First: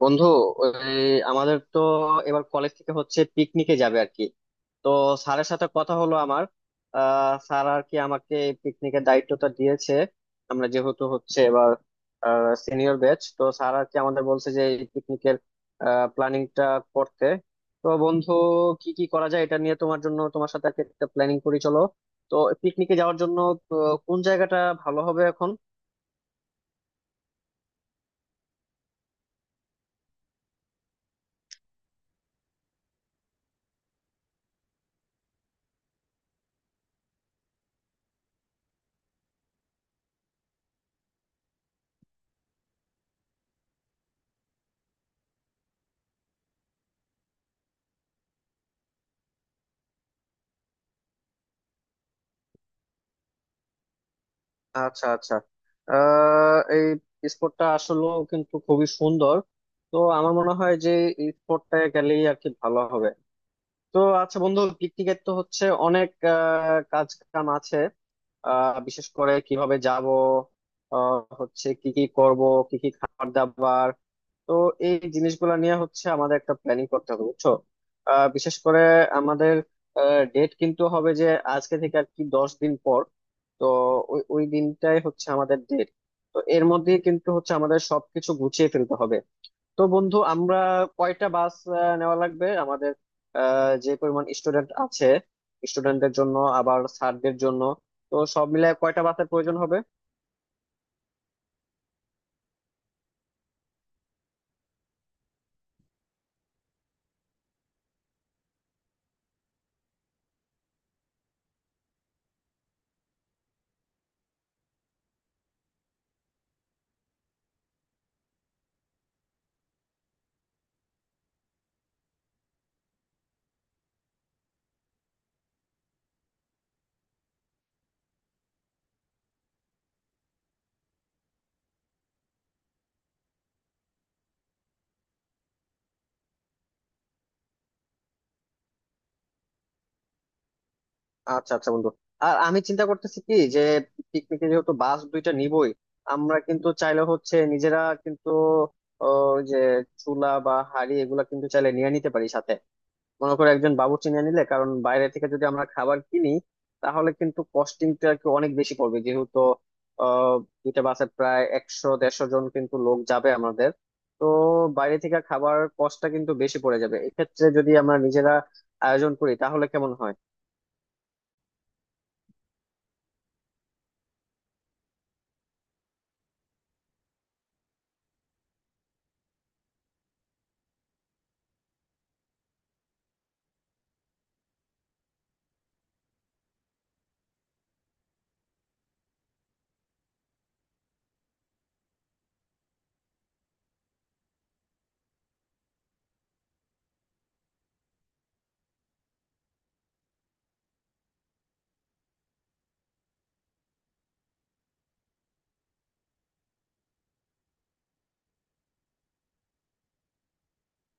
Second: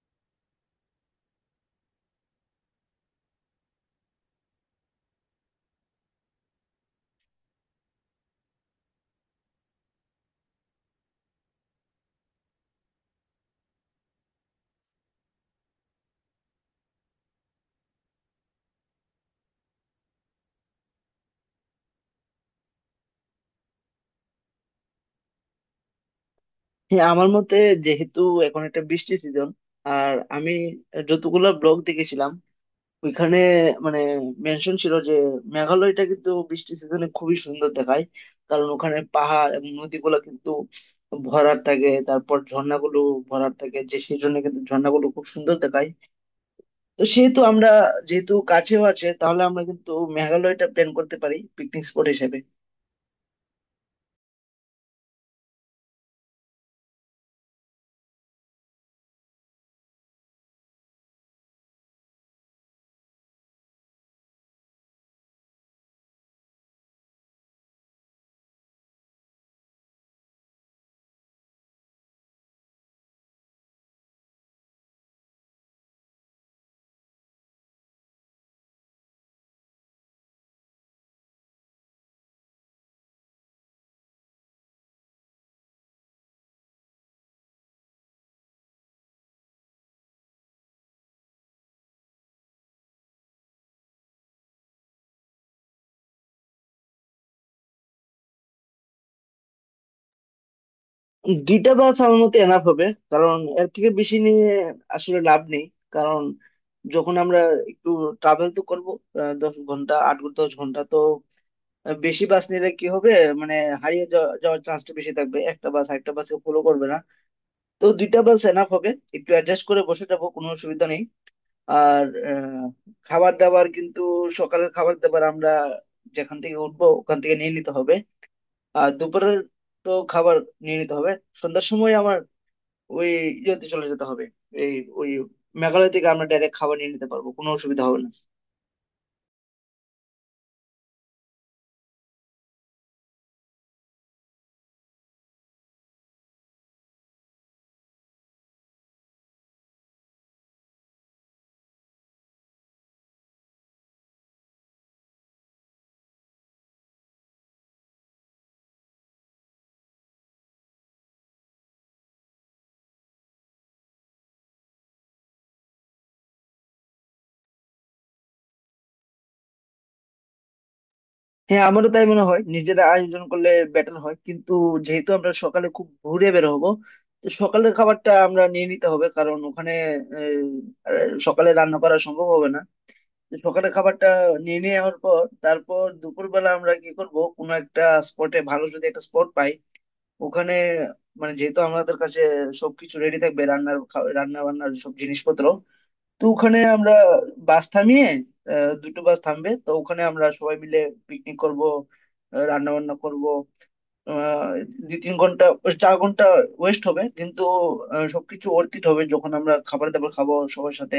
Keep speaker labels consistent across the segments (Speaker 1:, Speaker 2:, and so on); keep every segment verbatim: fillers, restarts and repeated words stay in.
Speaker 1: বন্ধু, ওই, আমাদের তো এবার কলেজ থেকে হচ্ছে পিকনিকে যাবে আর কি। তো স্যারের সাথে কথা হলো আমার। আহ স্যার আর কি আমাকে পিকনিকের দায়িত্বটা দিয়েছে। আমরা যেহেতু হচ্ছে এবার সিনিয়র ব্যাচ, তো স্যার আর কি আমাদের বলছে যে এই পিকনিকের প্ল্যানিংটা করতে। তো বন্ধু, কি কি করা যায় এটা নিয়ে তোমার জন্য তোমার সাথে আর কি একটা প্ল্যানিং করি চলো। তো পিকনিকে যাওয়ার জন্য তো কোন জায়গাটা ভালো হবে এখন?
Speaker 2: হ্যাঁ, আমার মতে যেহেতু এখন একটা বৃষ্টি সিজন, আর আমি যতগুলো ব্লগ দেখেছিলাম ওইখানে মানে মেনশন ছিল যে মেঘালয়টা কিন্তু বৃষ্টি সিজনে খুবই সুন্দর দেখায়। কারণ ওখানে পাহাড় এবং নদীগুলো কিন্তু ভরাট থাকে, তারপর ঝর্ণাগুলো ভরাট থাকে, যে সেই জন্য কিন্তু ঝর্ণাগুলো খুব সুন্দর দেখায়। তো সেহেতু আমরা, যেহেতু কাছেও আছে, তাহলে আমরা কিন্তু মেঘালয়টা প্ল্যান করতে পারি পিকনিক স্পট হিসেবে।
Speaker 1: আচ্ছা, আচ্ছা। আহ এই স্পোর্টটা আসলে কিন্তু খুবই সুন্দর। তো আমার মনে হয় যে এই স্পোর্টটা গেলেই আর কি ভালো হবে। তো আচ্ছা বন্ধু, পিকনিকের তো হচ্ছে অনেক আহ, কাজ কাম আছে। আহ, বিশেষ করে কিভাবে যাব, আহ, হচ্ছে কি কি করব, কি কি খাবার দাবার। তো এই জিনিসগুলো নিয়ে হচ্ছে আমাদের একটা প্ল্যানিং করতে হবে বুঝছো। আহ, বিশেষ করে আমাদের ডেট কিন্তু হবে যে আজকে থেকে আর কি দশ দিন পর। তো ওই ওই দিনটাই হচ্ছে আমাদের ডেট। তো এর মধ্যে কিন্তু হচ্ছে আমাদের সবকিছু গুছিয়ে ফেলতে হবে। তো বন্ধু, আমরা কয়টা বাস আহ, নেওয়া লাগবে আমাদের? আহ, যে পরিমাণ স্টুডেন্ট আছে, স্টুডেন্টদের জন্য আবার স্যারদের জন্য, তো সব মিলে কয়টা বাসের প্রয়োজন হবে?
Speaker 2: দুইটা বাস আমার মতে এনাফ হবে, কারণ এর থেকে বেশি নিয়ে আসলে লাভ নেই। কারণ যখন আমরা একটু ট্রাভেল তো করব, দশ ঘন্টা, আট ঘন্টা, দশ ঘন্টা তো আহ, বেশি বাস নিলে কি হবে, মানে হারিয়ে যাওয়া- যাওয়ার চান্সটা বেশি থাকবে, একটা বাস আরেকটা বাসকে ফলো করবে না। তো দুইটা বাস এনাফ হবে, একটু অ্যাডজাস্ট করে বসে যাবো, কোনো অসুবিধা নেই। আর আহ, খাবার দাবার কিন্তু, সকালের খাবার দাবার আমরা যেখান থেকে উঠবো ওখান থেকে নিয়ে নিতে হবে। আর দুপুরের তো খাবার নিয়ে নিতে হবে। সন্ধ্যার সময় ওই ইয়েতে চলে যেতে হবে। এই ওই মেঘালয় থেকে আমরা ডাইরেক্ট খাবার নিয়ে নিতে পারবো, কোনো অসুবিধা হবে না।
Speaker 1: আচ্ছা আচ্ছা বন্ধু। আর আমি চিন্তা করতেছি কি যে পিকনিকে যেহেতু বাস দুইটা নিবই, আমরা কিন্তু চাইলে হচ্ছে নিজেরা কিন্তু ও, যে চুলা বা হাঁড়ি এগুলা কিন্তু চাইলে নিয়ে নিতে পারি সাথে। মনে করো একজন বাবুর্চি নিয়ে নিলে, কারণ বাইরে থেকে যদি আমরা খাবার কিনি তাহলে কিন্তু কস্টিংটা আর কি অনেক বেশি পড়বে, যেহেতু আহ দুইটা বাসে প্রায় একশো দেড়শো জন কিন্তু লোক যাবে আমাদের। তো বাইরে থেকে খাবার কষ্টটা কিন্তু বেশি পড়ে যাবে এক্ষেত্রে। যদি আমরা নিজেরা আয়োজন করি তাহলে কেমন হয়?
Speaker 2: হ্যাঁ, আমারও তাই মনে হয়, নিজেরা আয়োজন করলে বেটার হয়। কিন্তু যেহেতু আমরা সকালে খুব ঘুরে বের হবো, তো সকালের খাবারটা আমরা নিয়ে নিতে হবে, কারণ ওখানে আহ, আহ, সকালে রান্না করা সম্ভব হবে না। তো সকালের খাবারটা নিয়ে নেওয়ার পর, তারপর দুপুরবেলা আমরা কি করব, কোনো একটা স্পটে, ভালো যদি একটা স্পট পাই ওখানে, মানে যেহেতু আমাদের কাছে সবকিছু রেডি থাকবে, রান্নার খা- রান্না বান্নার সব জিনিসপত্র, তো ওখানে আমরা বাস থামিয়ে, আহ, দুটো বাস থামবে, তো ওখানে আমরা সবাই মিলে পিকনিক করব, রান্না বান্না করব। আহ, দুই তিন ঘন্টা, ওই চার ঘন্টা ওয়েস্ট হবে, কিন্তু আহ, সবকিছু অর্থিত হবে যখন আমরা খাবার দাবার খাবো সবার সাথে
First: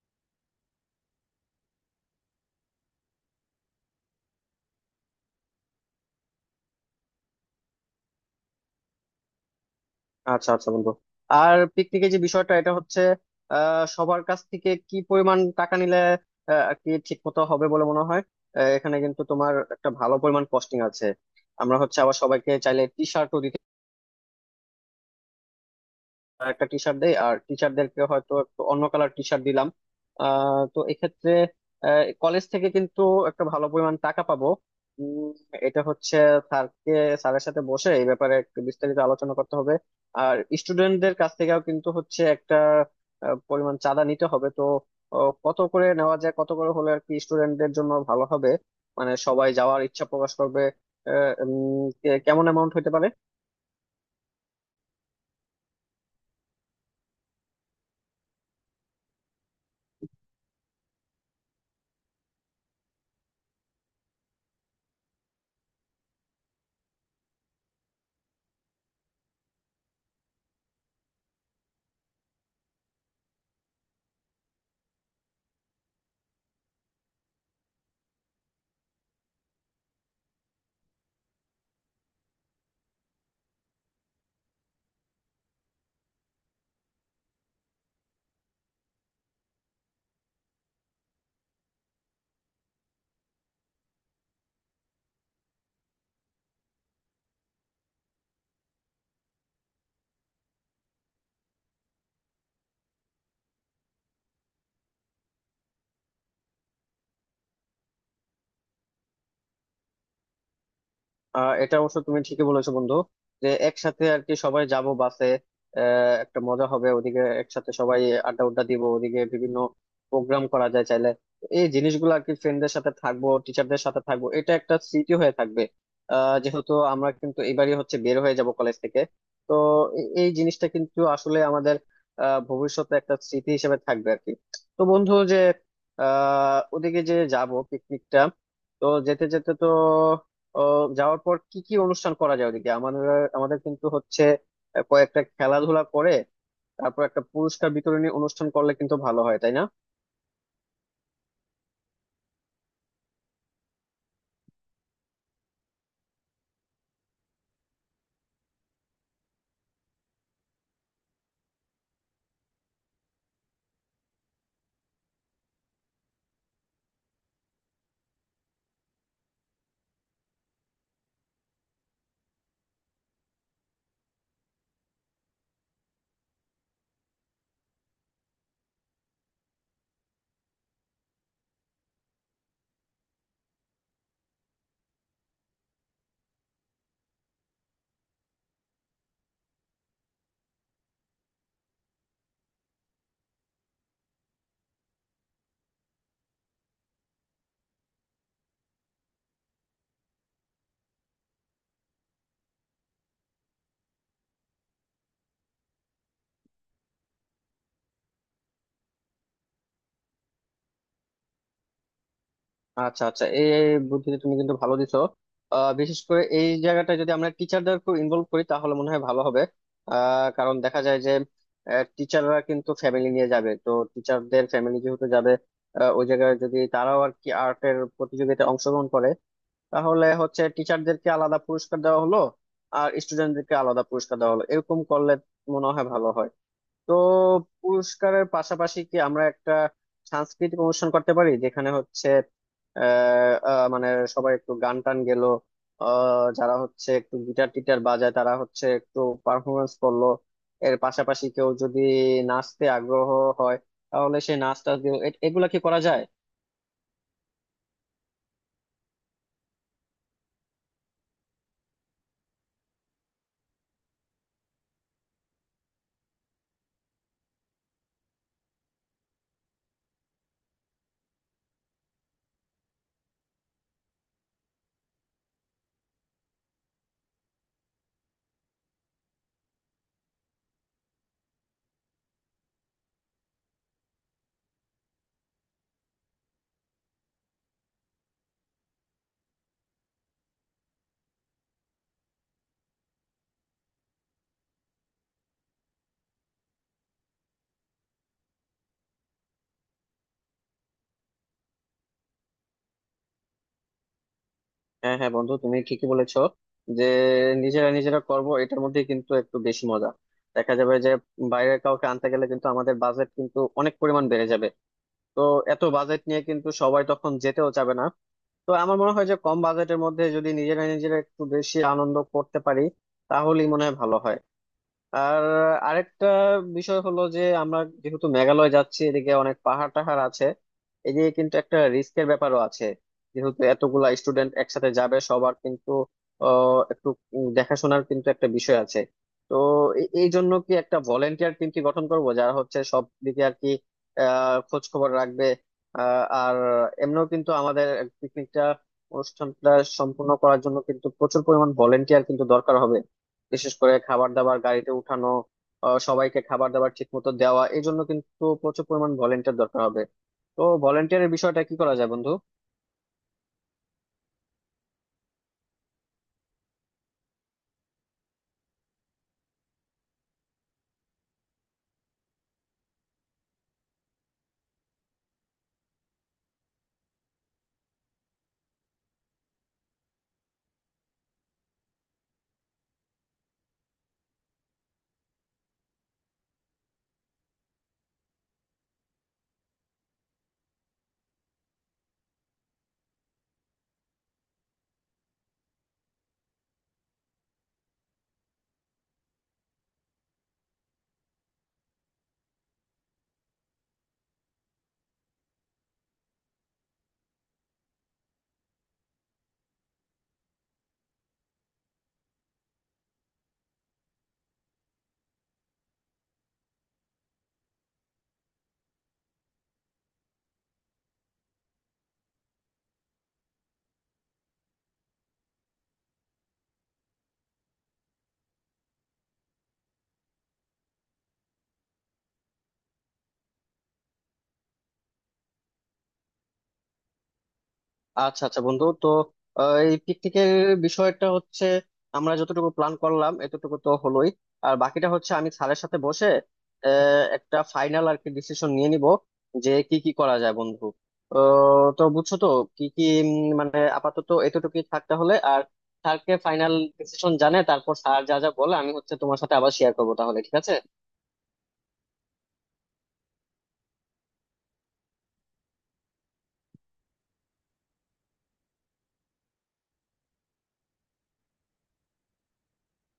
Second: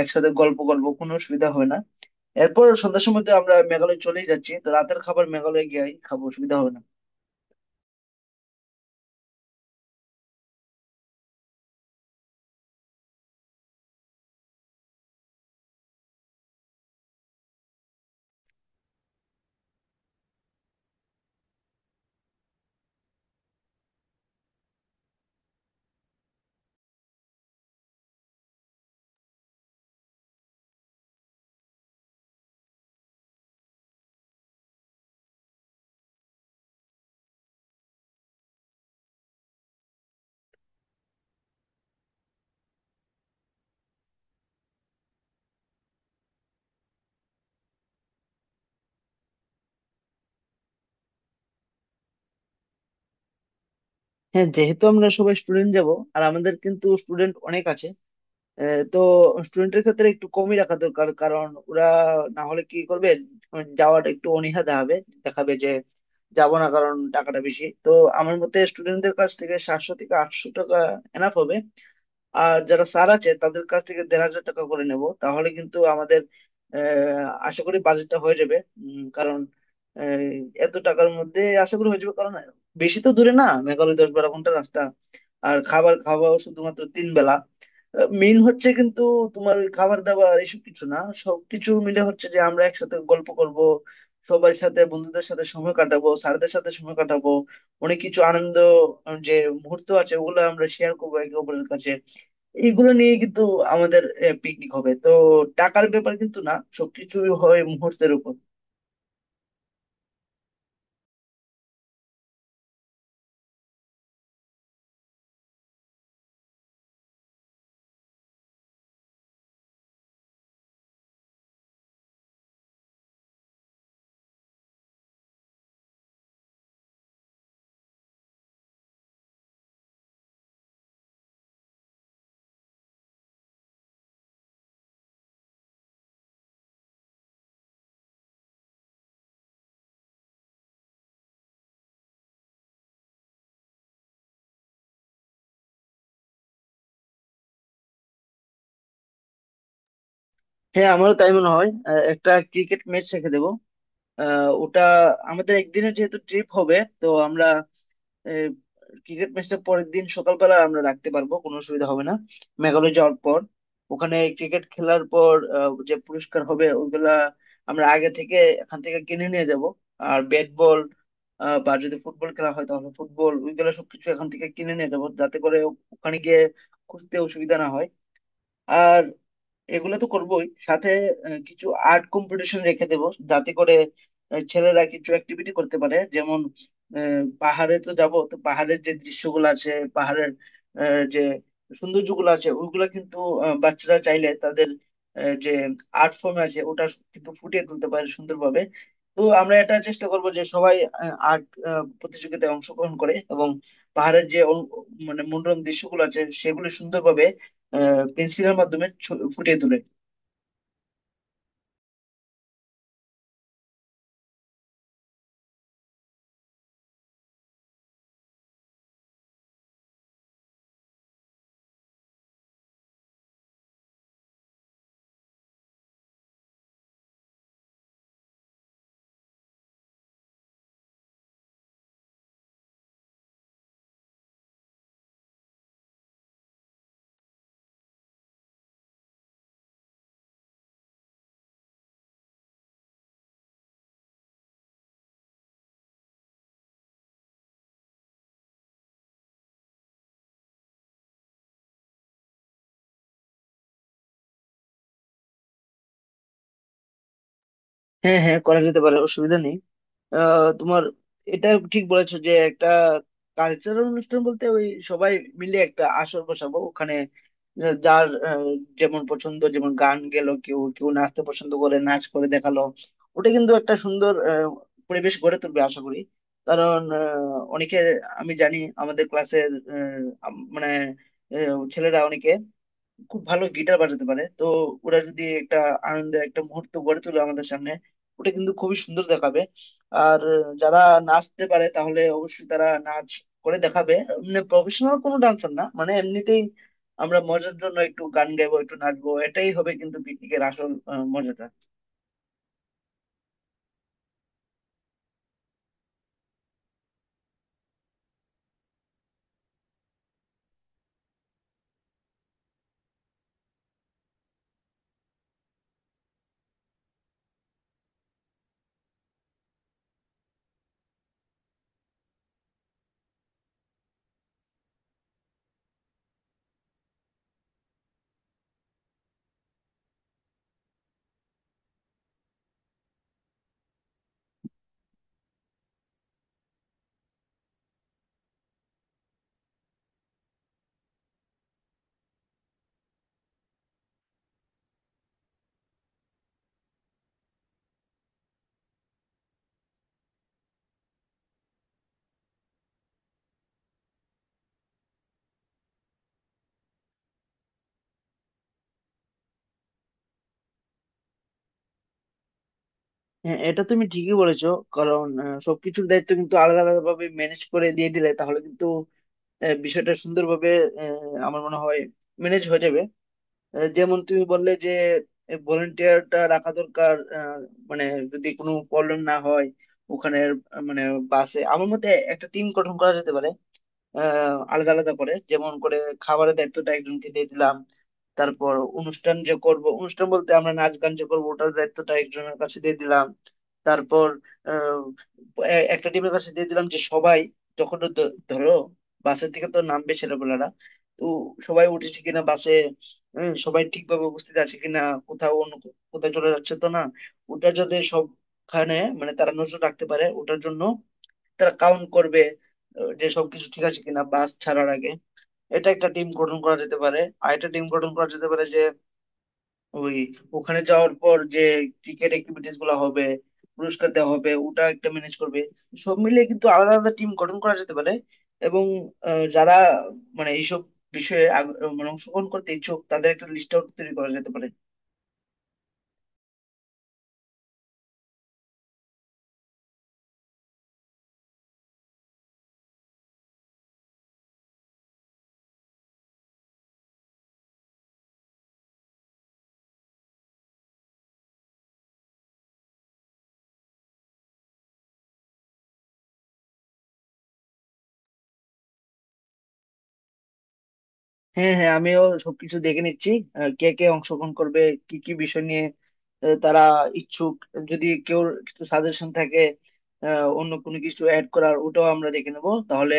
Speaker 2: একসাথে, গল্প করবো, কোনো অসুবিধা হবে না। এরপর সন্ধ্যার সময় তো আমরা মেঘালয় চলেই যাচ্ছি, তো রাতের খাবার মেঘালয় গিয়ে খাবো, অসুবিধা হবে না।
Speaker 1: আচ্ছা আচ্ছা বন্ধু। আর পিকনিকের যে বিষয়টা এটা হচ্ছে আহ সবার কাছ থেকে কি পরিমাণ টাকা নিলে আহ, আর কি ঠিক মতো হবে বলে মনে হয়? আহ, এখানে কিন্তু তোমার একটা ভালো পরিমাণ কস্টিং আছে। আমরা হচ্ছে আবার সবাইকে চাইলে টি শার্টও, আর একটা টি শার্ট দেই আর টিচারদেরকে হয়তো একটু অন্য কালার টি শার্ট দিলাম। আহ, তো এক্ষেত্রে কলেজ থেকে কিন্তু একটা ভালো পরিমাণ টাকা পাবো। উম, এটা হচ্ছে স্যারকে, স্যারের সাথে বসে এই ব্যাপারে একটু বিস্তারিত আলোচনা করতে হবে। আর স্টুডেন্টদের কাছ থেকেও কিন্তু হচ্ছে একটা আহ, পরিমাণ চাঁদা নিতে হবে। তো আহ, কত করে নেওয়া যায়, কত করে হলে আর কি স্টুডেন্টদের জন্য ভালো হবে, মানে সবাই যাওয়ার ইচ্ছা প্রকাশ করবে। আহ, উম, কে- কেমন অ্যামাউন্ট হতে পারে?
Speaker 2: হ্যাঁ, যেহেতু আমরা সবাই স্টুডেন্ট যাব, আর আমাদের কিন্তু স্টুডেন্ট অনেক আছে, আহ, তো স্টুডেন্টের ক্ষেত্রে একটু কমই রাখা দরকার, কারণ ওরা না হলে কি করবে, উম, যাওয়াটা একটু অনীহা দেখাবে, দেখাবে যে যাবো না, কারণ টাকাটা বেশি তো। আমার মতে স্টুডেন্টদের কাছ থেকে সাতশো থেকে আটশো টাকা এনাফ হবে। আর যারা স্যার আছে তাদের কাছ থেকে দেড় হাজার টাকা করে নেব, তাহলে কিন্তু আমাদের আহ, আশা করি বাজেটটা হয়ে যাবে। উম, কারণ আহ, এত টাকার মধ্যে আশা করি হয়ে যাবে, কারণ বেশি তো দূরে না মেঘালয়, দশ বারো ঘন্টা রাস্তা। আর খাবার খাওয়াও শুধুমাত্র তিন বেলা। মেইন হচ্ছে কিন্তু তোমার ওই খাবার দাবার এসব কিছু না, সবকিছু মিলে হচ্ছে যে আমরা একসাথে গল্প করব, সবার সাথে, বন্ধুদের সাথে সময় কাটাবো, স্যারদের সাথে সময় কাটাবো, অনেক কিছু আনন্দ আহ, যে মুহূর্ত আছে ওগুলো আমরা শেয়ার করবো একে অপরের কাছে। এগুলো নিয়ে কিন্তু আমাদের পিকনিক হবে তো, টাকার ব্যাপার কিন্তু না, সবকিছুই হয় মুহূর্তের উপর।
Speaker 1: আহ এটা অবশ্য তুমি ঠিকই বলেছো বন্ধু। যে একসাথে আর কি সবাই যাব বাসে, আহ একটা মজা হবে ওদিকে একসাথে সবাই আড্ডা উড্ডা দিব, ওদিকে বিভিন্ন প্রোগ্রাম করা যায় চাইলে। এই জিনিসগুলো আর কি, ফ্রেন্ডদের সাথে থাকবো টিচারদের সাথে থাকবো, এটা একটা স্মৃতি হয়ে থাকবে। আহ যেহেতু আমরা কিন্তু এবারই হচ্ছে বের হয়ে যাব কলেজ থেকে, তো এ- এই জিনিসটা কিন্তু আসলে আমাদের আহ ভবিষ্যতে একটা স্মৃতি হিসেবে থাকবে আর কি। তো বন্ধু যে আহ ওদিকে যে যাব পিকনিকটা, তো যেতে যেতে তো আহ, যাওয়ার পর কি কি অনুষ্ঠান করা যায় ওদিকে আমাদের? আমাদের কিন্তু হচ্ছে আহ, কয়েকটা খেলাধুলা করে তারপর একটা পুরস্কার বিতরণী অনুষ্ঠান করলে কিন্তু ভালো হয়, তাই না?
Speaker 2: হ্যাঁ, আমারও তাই মনে হয়, আহ, একটা ক্রিকেট ম্যাচ রেখে দেবো। আহ, ওটা আমাদের একদিনের যেহেতু ট্রিপ হবে, তো আমরা ক্রিকেট ম্যাচটা পরের দিন সকালবেলা আমরা রাখতে পারবো, কোনো অসুবিধা হবে না। মেঘালয় যাওয়ার পর ওখানে ক্রিকেট খেলার পর আহ, যে পুরস্কার হবে ওইগুলা আমরা আগে থেকে এখান থেকে কিনে নিয়ে যাব। আর ব্যাট বল, আহ, বা যদি ফুটবল খেলা হয় তাহলে ফুটবল, ওইগুলা সবকিছু এখান থেকে কিনে নিয়ে যাবো, যাতে করে ওখানে গিয়ে খুঁজতে অসুবিধা না হয়। আর এগুলো তো করবোই, সাথে আহ, কিছু আর্ট কম্পিটিশন রেখে দেব, যাতে করে আহ, ছেলেরা কিছু অ্যাক্টিভিটি করতে পারে। যেমন আহ, পাহাড়ে তো যাব, তো পাহাড়ের যে দৃশ্যগুলো আছে, পাহাড়ের আহ, যে সৌন্দর্যগুলো আছে ওগুলো কিন্তু, আহ, বাচ্চারা চাইলে তাদের আহ, যে আর্ট ফর্ম আছে ওটা কিন্তু ফুটিয়ে তুলতে পারে সুন্দরভাবে। তো আমরা এটা চেষ্টা করব যে সবাই আর্ট প্রতিযোগিতায় অংশগ্রহণ করে, এবং পাহাড়ের যে অল- মানে মনোরম দৃশ্যগুলো আছে সেগুলো সুন্দরভাবে পেন্সিলের মাধ্যমে ছ- ফুটিয়ে তোলে।
Speaker 1: আচ্ছা আচ্ছা। এই এই বুদ্ধিতে তুমি কিন্তু ভালো দিছো। আহ, বিশেষ করে এই জায়গাটা যদি আমরা টিচারদেরকে ইনভলভ করি তাহলে মনে হয় ভালো হবে। আহ, কারণ দেখা যায় যে টিচাররা কিন্তু ফ্যামিলি নিয়ে যাবে, তো টিচারদের ফ্যামিলি যেহেতু যাবে, আহ, ওই জায়গায় যদি তারাও আর কি আর্টের প্রতিযোগিতায় অংশগ্রহণ করে তাহলে হচ্ছে টিচারদেরকে আলাদা পুরস্কার দেওয়া হলো আর স্টুডেন্টদেরকে আলাদা পুরস্কার দেওয়া হলো, এরকম করলে মনে হয় ভালো হয়। তো পুরস্কারের পাশাপাশি কি আমরা একটা সাংস্কৃতিক অনুষ্ঠান করতে পারি যেখানে হচ্ছে আহ আহ, মানে সবাই একটু গান টান গেলো, আহ যারা হচ্ছে একটু গিটার টিটার বাজায় তারা হচ্ছে একটু পারফরমেন্স করলো, এর পাশাপাশি কেউ যদি নাচতে আগ্রহ হয় তাহলে সে নাচ টাচ দিল? এ- এগুলা কি করা যায়?
Speaker 2: হ্যাঁ হ্যাঁ, করা যেতে পারে, অসুবিধা নেই। আহ, তোমার এটা ঠিক বলেছো যে একটা কালচারাল অনুষ্ঠান বলতে ওই সবাই মিলে একটা আসর বসাবো ওখানে, আহ, যার আহ, যেমন পছন্দ, যেমন গান গেলো, কেউ কেউ নাচতে পছন্দ করে নাচ করে দেখালো, ওটা কিন্তু একটা সুন্দর আহ, পরিবেশ গড়ে তুলবে আশা করি। কারণ আহ, অনেকে, আমি জানি আমাদের ক্লাসের মানে আহ, ছেলেরা অনেকে খুব ভালো গিটার বাজাতে পারে, তো ওরা যদি একটা আনন্দের একটা মুহূর্ত গড়ে তোলে আমাদের সামনে, ওটা কিন্তু খুবই সুন্দর দেখাবে। আর আহ, যারা নাচতে পারে তাহলে অবশ্যই তারা নাচ করে দেখাবে। মানে প্রফেশনাল কোনো ডান্সার না, মানে এমনিতেই আমরা মজার জন্য একটু গান গাইবো, একটু নাচবো, এটাই হবে কিন্তু পিকনিকের আসল আহ, মজাটা।
Speaker 1: হ্যাঁ হ্যাঁ বন্ধু, তুমি ঠিকই বলেছো যে নিজেরা নিজেরা করব এটার মধ্যে কিন্তু একটু বেশি মজা দেখা যাবে। যে বাইরে কাউকে আনতে গেলে কিন্তু আমাদের বাজেট কিন্তু অনেক পরিমাণ বেড়ে যাবে। তো এত বাজেট নিয়ে কিন্তু সবাই তখন যেতেও চাবে না। তো আমার মনে হয় যে কম বাজেটের মধ্যে যদি নিজেরা নিজেরা একটু বেশি আনন্দ করতে পারি তাহলেই মনে হয় ভালো হয়। আর আরেকটা বিষয় হলো যে আমরা যেহেতু মেঘালয় যাচ্ছি এদিকে অনেক পাহাড় টাহাড় আছে, এদিকে কিন্তু একটা রিস্কের ব্যাপারও আছে। যেহেতু এতগুলা স্টুডেন্ট একসাথে যাবে, সবার কিন্তু আহ, একটু উম, দেখাশোনার কিন্তু একটা বিষয় আছে। তো এ- এই জন্য কি একটা ভলেন্টিয়ার টিম কি গঠন করবো যারা হচ্ছে সব দিকে আর কি আহ খোঁজ খবর রাখবে। আহ, আর এমনিও কিন্তু আমাদের পিকনিকটা, অনুষ্ঠানটা সম্পূর্ণ করার জন্য কিন্তু প্রচুর পরিমাণ ভলেন্টিয়ার কিন্তু দরকার হবে। বিশেষ করে খাবার দাবার গাড়িতে উঠানো, আহ, সবাইকে খাবার দাবার ঠিক মতো দেওয়া, এই জন্য কিন্তু প্রচুর পরিমাণ ভলেন্টিয়ার দরকার হবে। তো ভলেন্টিয়ারের বিষয়টা কি করা যায় বন্ধু?
Speaker 2: হ্যাঁ, এটা তুমি ঠিকই বলেছো, কারণ আহ, সবকিছুর দায়িত্ব কিন্তু আলাদা আলাদা ভাবে ম্যানেজ করে দিয়ে দিলে তাহলে কিন্তু আহ, বিষয়টা সুন্দরভাবে আহ, আমার মনে হয় ম্যানেজ হয়ে যাবে। আহ, যেমন তুমি বললে যে ভলেন্টিয়ারটা রাখা দরকার, আহ, মানে যদি কোনো প্রবলেম না হয় ওখানে, আহ, মানে বাসে, আমার মতে একটা টিম গঠন করা যেতে পারে। আহ আলাদা আলাদা করে, যেমন করে খাবারের দায়িত্বটা একজনকে দিয়ে দিলাম, তারপর অনুষ্ঠান যে করব, অনুষ্ঠান বলতে আমরা নাচ গান যে করবো ওটার দায়িত্বটা একজনের কাছে দিয়ে দিলাম। তারপর আহ, এ- একটা টিমের কাছে দিয়ে দিলাম যে সবাই যখন ধ- ধরো বাসের থেকে তো নামবে ছেলেপেলারা, তো সবাই উঠেছে কিনা বাসে, হম, সবাই ঠিকভাবে উপস্থিত আছে কিনা, কোথাও অন্য কো- কোথাও চলে যাচ্ছে তো না, ওটা যাতে সবখানে, মানে তারা নজর রাখতে পারে ওটার জন্য, তারা কাউন্ট করবে আহ, যে সবকিছু ঠিক আছে কিনা বাস ছাড়ার আগে। এটা একটা টিম গঠন করা যেতে পারে। আর একটা টিম গঠন করা যেতে পারে, যে ওই ওখানে যাওয়ার পর যে ক্রিকেট অ্যাক্টিভিটিস গুলো হবে, পুরস্কার দেওয়া হবে, ওটা একটা ম্যানেজ করবে। সব মিলিয়ে কিন্তু আলাদা আলাদা টিম গঠন করা যেতে পারে, এবং আহ, যারা মানে এইসব বিষয়ে আগ- মানে অংশগ্রহণ করতে ইচ্ছুক তাদের একটা লিস্ট আউট তৈরি করা যেতে পারে।
Speaker 1: আচ্ছা আচ্ছা বন্ধু। তো আহ, এই পিকনিকের বিষয়টা হচ্ছে আমরা যতটুকু প্ল্যান করলাম এতটুকু তো হলোই। আর বাকিটা হচ্ছে আমি স্যারের সাথে বসে আহ, একটা ফাইনাল আর কি ডিসিশন নিয়ে নিব যে কি কি করা যায় বন্ধু। আহ, তো বুঝছো তো কি কি উম, মানে আপাতত এতটুকুই থাকতে হলে। আর স্যারকে ফাইনাল ডিসিশন জানে তারপর স্যার যা যা বলে আমি হচ্ছে তোমার সাথে আবার শেয়ার করবো, তাহলে ঠিক আছে।
Speaker 2: হ্যাঁ হ্যাঁ, আমিও সবকিছু দেখে নিচ্ছি, আহ, কে কে অংশগ্রহণ করবে, কি কি বিষয় নিয়ে আহ, তারা ইচ্ছুক, যদি কেউ কিছু সাজেশন থাকে, আহ, অন্য কোনো কিছু অ্যাড করার, ওটাও আমরা দেখে নেবো, তাহলে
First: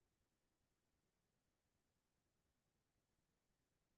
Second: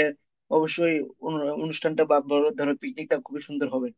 Speaker 2: অবশ্যই অনু- অনুষ্ঠানটা, বা বড় ধরো পিকনিকটা, খুবই সুন্দর হবে।